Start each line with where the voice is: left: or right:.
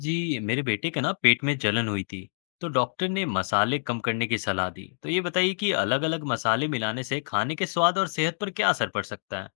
left: जी मेरे बेटे के ना पेट में जलन हुई थी। तो डॉक्टर ने मसाले कम करने की सलाह दी। तो ये बताइए कि अलग अलग मसाले मिलाने से खाने के स्वाद और सेहत पर क्या असर पड़ सकता है।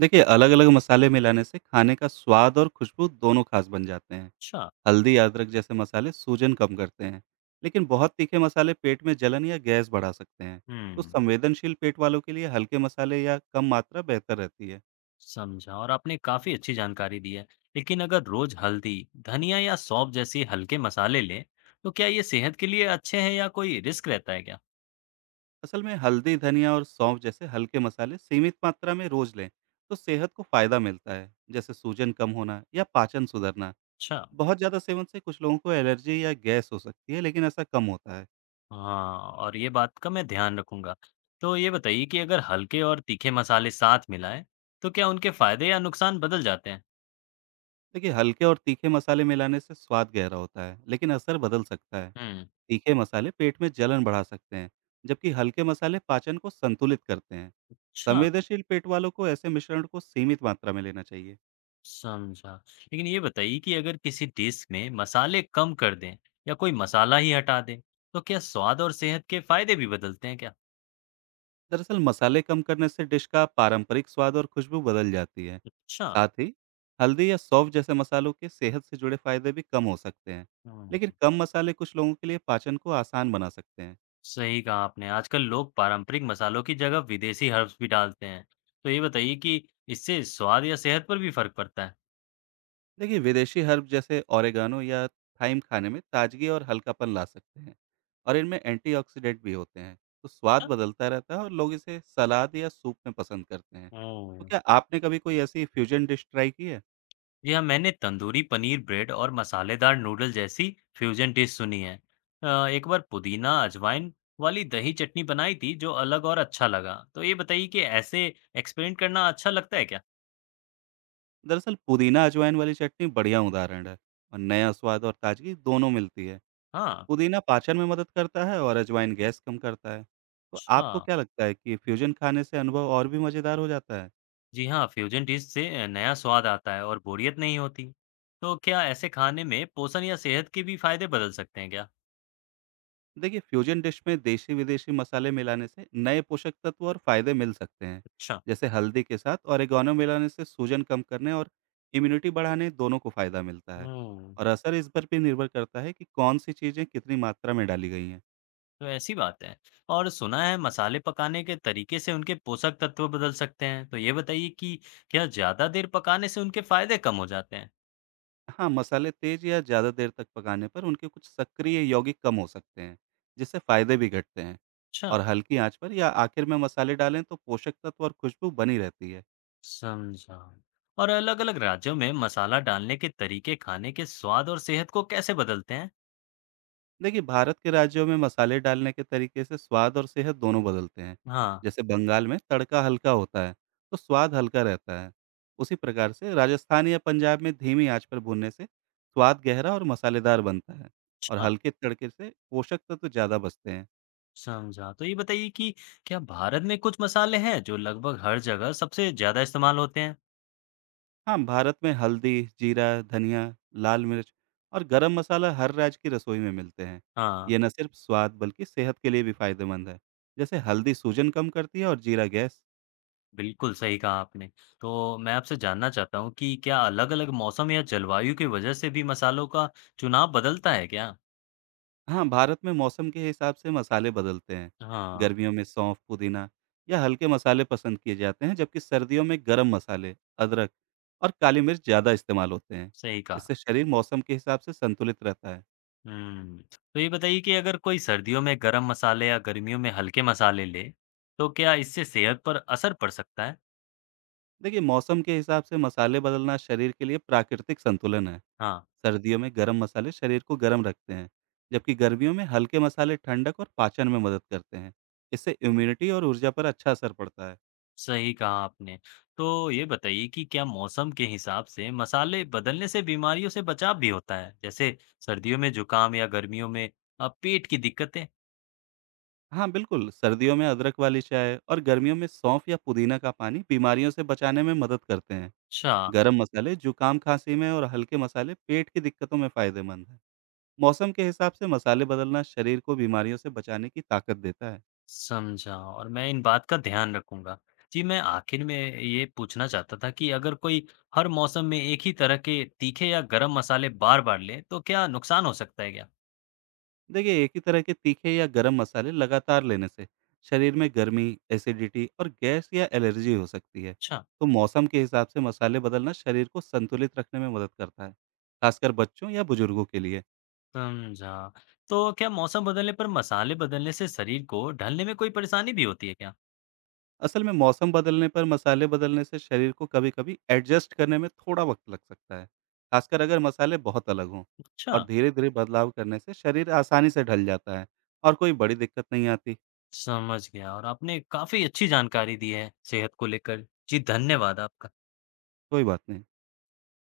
right: देखिए अलग-अलग मसाले मिलाने से खाने का स्वाद और खुशबू दोनों खास बन जाते हैं।
left: अच्छा।
right: हल्दी, अदरक जैसे मसाले सूजन कम करते हैं, लेकिन बहुत तीखे मसाले पेट में जलन या गैस बढ़ा सकते हैं। तो
left: हम्म।
right: संवेदनशील पेट वालों के लिए हल्के मसाले या कम मात्रा बेहतर रहती है।
left: समझा। और आपने काफी अच्छी जानकारी दी है। लेकिन अगर रोज हल्दी, धनिया या सौंफ जैसे हल्के मसाले लें, तो क्या ये सेहत के लिए अच्छे हैं या कोई रिस्क रहता है क्या।
right: असल में हल्दी, धनिया और सौंफ जैसे हल्के मसाले सीमित मात्रा में रोज लें तो सेहत को फायदा मिलता है, जैसे सूजन कम होना या पाचन सुधरना।
left: अच्छा।
right: बहुत ज़्यादा सेवन से कुछ लोगों को एलर्जी या गैस हो सकती है, लेकिन ऐसा कम होता है।
left: हाँ, और ये बात का मैं ध्यान रखूंगा। तो ये बताइए कि अगर हल्के और तीखे मसाले साथ मिलाएं, तो क्या उनके फायदे या नुकसान बदल जाते हैं।
right: देखिए, हल्के और तीखे मसाले मिलाने से स्वाद गहरा होता है, लेकिन असर बदल सकता है।
left: हुँ।
right: तीखे मसाले पेट में जलन बढ़ा सकते हैं, जबकि हल्के मसाले पाचन को संतुलित करते हैं।
left: अच्छा।
right: संवेदनशील पेट वालों को ऐसे मिश्रण को सीमित मात्रा में लेना चाहिए।
left: समझा। लेकिन ये बताइए कि अगर किसी डिश में मसाले कम कर दें या कोई मसाला ही हटा दें, तो क्या स्वाद और सेहत के फ़ायदे भी बदलते हैं क्या?
right: दरअसल मसाले कम करने से डिश का पारंपरिक स्वाद और खुशबू बदल जाती है।
left: अच्छा।
right: साथ ही हल्दी या सौंफ जैसे मसालों के सेहत से जुड़े फायदे भी कम हो सकते हैं, लेकिन
left: हुँ।
right: कम मसाले कुछ लोगों के लिए पाचन को आसान बना सकते हैं।
left: सही कहा आपने। आजकल लोग पारंपरिक मसालों की जगह विदेशी हर्ब्स भी डालते हैं। तो ये बताइए कि इससे स्वाद या सेहत पर भी फ़र्क पड़ता है?
right: देखिए विदेशी हर्ब जैसे ओरेगानो या थाइम खाने में ताजगी और हल्कापन ला सकते हैं और इनमें एंटीऑक्सीडेंट भी होते हैं। तो स्वाद
left: अच्छा।
right: बदलता रहता है और लोग इसे सलाद या सूप में पसंद करते हैं।
left: ओह!
right: तो क्या आपने कभी कोई ऐसी फ्यूजन डिश ट्राई की है?
left: जी हाँ, मैंने तंदूरी पनीर ब्रेड और मसालेदार नूडल जैसी फ्यूजन डिश सुनी है। एक बार पुदीना अजवाइन वाली दही चटनी बनाई थी जो अलग और अच्छा लगा। तो ये बताइए कि ऐसे एक्सपेरिमेंट करना अच्छा लगता है क्या?
right: दरअसल पुदीना अजवाइन वाली चटनी बढ़िया उदाहरण है और नया स्वाद और ताजगी दोनों मिलती है।
left: हाँ।
right: पुदीना पाचन में मदद करता है और अजवाइन गैस कम करता है। तो
left: अच्छा।
right: आपको क्या लगता है कि फ्यूजन खाने से अनुभव और भी मज़ेदार हो जाता है?
left: जी हाँ, फ्यूजन डिश से नया स्वाद आता है और बोरियत नहीं होती। तो क्या ऐसे खाने में पोषण या सेहत के भी फायदे बदल सकते हैं क्या?
right: देखिए फ्यूजन डिश में देशी विदेशी मसाले मिलाने से नए पोषक तत्व और फायदे मिल सकते हैं।
left: अच्छा।
right: जैसे हल्दी के साथ ओरिगानो मिलाने से सूजन कम करने और इम्यूनिटी बढ़ाने दोनों को फायदा मिलता है।
left: हम्म।
right: और असर इस पर भी निर्भर करता है कि कौन सी चीज़ें कितनी मात्रा में डाली गई हैं।
left: तो ऐसी बात है। और सुना है मसाले पकाने के तरीके से उनके पोषक तत्व बदल सकते हैं। तो ये बताइए कि क्या ज़्यादा देर पकाने से उनके फायदे कम हो जाते हैं?
right: हाँ मसाले तेज या ज़्यादा देर तक पकाने पर उनके कुछ सक्रिय यौगिक कम हो सकते हैं, जिससे फायदे भी घटते हैं।
left: अच्छा।
right: और हल्की आंच पर या आखिर में मसाले डालें तो पोषक तत्व और खुशबू बनी रहती है।
left: समझा। और अलग-अलग राज्यों में मसाला डालने के तरीके खाने के स्वाद और सेहत को कैसे बदलते हैं?
right: देखिए, भारत के राज्यों में मसाले डालने के तरीके से स्वाद और सेहत दोनों बदलते हैं।
left: हाँ।
right: जैसे बंगाल में तड़का हल्का होता है, तो स्वाद हल्का रहता है। उसी प्रकार से राजस्थान या पंजाब में धीमी आंच पर भूनने से स्वाद गहरा और मसालेदार बनता है। और
left: अच्छा।
right: हल्के तड़के से पोषक तत्व ज़्यादा बचते हैं।
left: समझा। तो ये बताइए कि क्या भारत में कुछ मसाले हैं जो लगभग हर जगह सबसे ज़्यादा इस्तेमाल होते हैं?
right: हाँ, भारत में हल्दी, जीरा, धनिया, लाल मिर्च और गरम मसाला हर राज्य की रसोई में मिलते हैं।
left: हाँ।
right: ये न सिर्फ स्वाद बल्कि सेहत के लिए भी फायदेमंद है। जैसे हल्दी सूजन कम करती है और जीरा गैस।
left: बिल्कुल, सही कहा आपने। तो मैं आपसे जानना चाहता हूँ कि क्या अलग-अलग मौसम या जलवायु की वजह से भी मसालों का चुनाव बदलता है क्या?
right: हाँ, भारत में मौसम के हिसाब से मसाले बदलते हैं।
left: हाँ,
right: गर्मियों में सौंफ, पुदीना या हल्के मसाले पसंद किए जाते हैं, जबकि सर्दियों में गरम मसाले, अदरक और काली मिर्च ज़्यादा इस्तेमाल होते हैं।
left: सही कहा।
right: इससे शरीर मौसम के हिसाब से संतुलित रहता है।
left: हुँ। तो ये बताइए कि अगर कोई सर्दियों में गरम मसाले या गर्मियों में हल्के मसाले ले, तो क्या इससे सेहत पर असर पड़ सकता है?
right: देखिए, मौसम के हिसाब से मसाले बदलना शरीर के लिए प्राकृतिक संतुलन है।
left: हाँ,
right: सर्दियों में गरम मसाले शरीर को गर्म रखते हैं, जबकि गर्मियों में हल्के मसाले ठंडक और पाचन में मदद करते हैं। इससे इम्यूनिटी और ऊर्जा पर अच्छा असर पड़ता है।
left: सही कहा आपने। तो ये बताइए कि क्या मौसम के हिसाब से मसाले बदलने से बीमारियों से बचाव भी होता है? जैसे सर्दियों में जुकाम या गर्मियों में पेट की दिक्कतें?
right: हाँ बिल्कुल, सर्दियों में अदरक वाली चाय और गर्मियों में सौंफ या पुदीना का पानी बीमारियों से बचाने में मदद करते हैं।
left: अच्छा।
right: गरम मसाले जुकाम खांसी में और हल्के मसाले पेट की दिक्कतों में फायदेमंद हैं। मौसम के हिसाब से मसाले बदलना शरीर को बीमारियों से बचाने की ताकत देता है।
left: समझा, और मैं इन बात का ध्यान रखूंगा। जी, मैं आखिर में ये पूछना चाहता था कि अगर कोई हर मौसम में एक ही तरह के तीखे या गरम मसाले बार-बार ले, तो क्या नुकसान हो सकता है क्या?
right: देखिए, एक ही तरह के तीखे या गरम मसाले लगातार लेने से शरीर में गर्मी, एसिडिटी और गैस या एलर्जी हो सकती है।
left: अच्छा।
right: तो मौसम के हिसाब से मसाले बदलना शरीर को संतुलित रखने में मदद करता है, खासकर बच्चों या बुजुर्गों के लिए।
left: समझा। तो क्या मौसम बदलने पर मसाले बदलने से शरीर को ढलने में कोई परेशानी भी होती है क्या?
right: असल में मौसम बदलने पर मसाले बदलने से शरीर को कभी-कभी एडजस्ट करने में थोड़ा वक्त लग सकता है, खासकर अगर मसाले बहुत अलग हों।
left: अच्छा।
right: और धीरे-धीरे बदलाव करने से शरीर आसानी से ढल जाता है और कोई बड़ी दिक्कत नहीं आती।
left: समझ गया, और आपने काफ़ी अच्छी जानकारी दी है सेहत को लेकर। जी, धन्यवाद आपका।
right: कोई बात नहीं।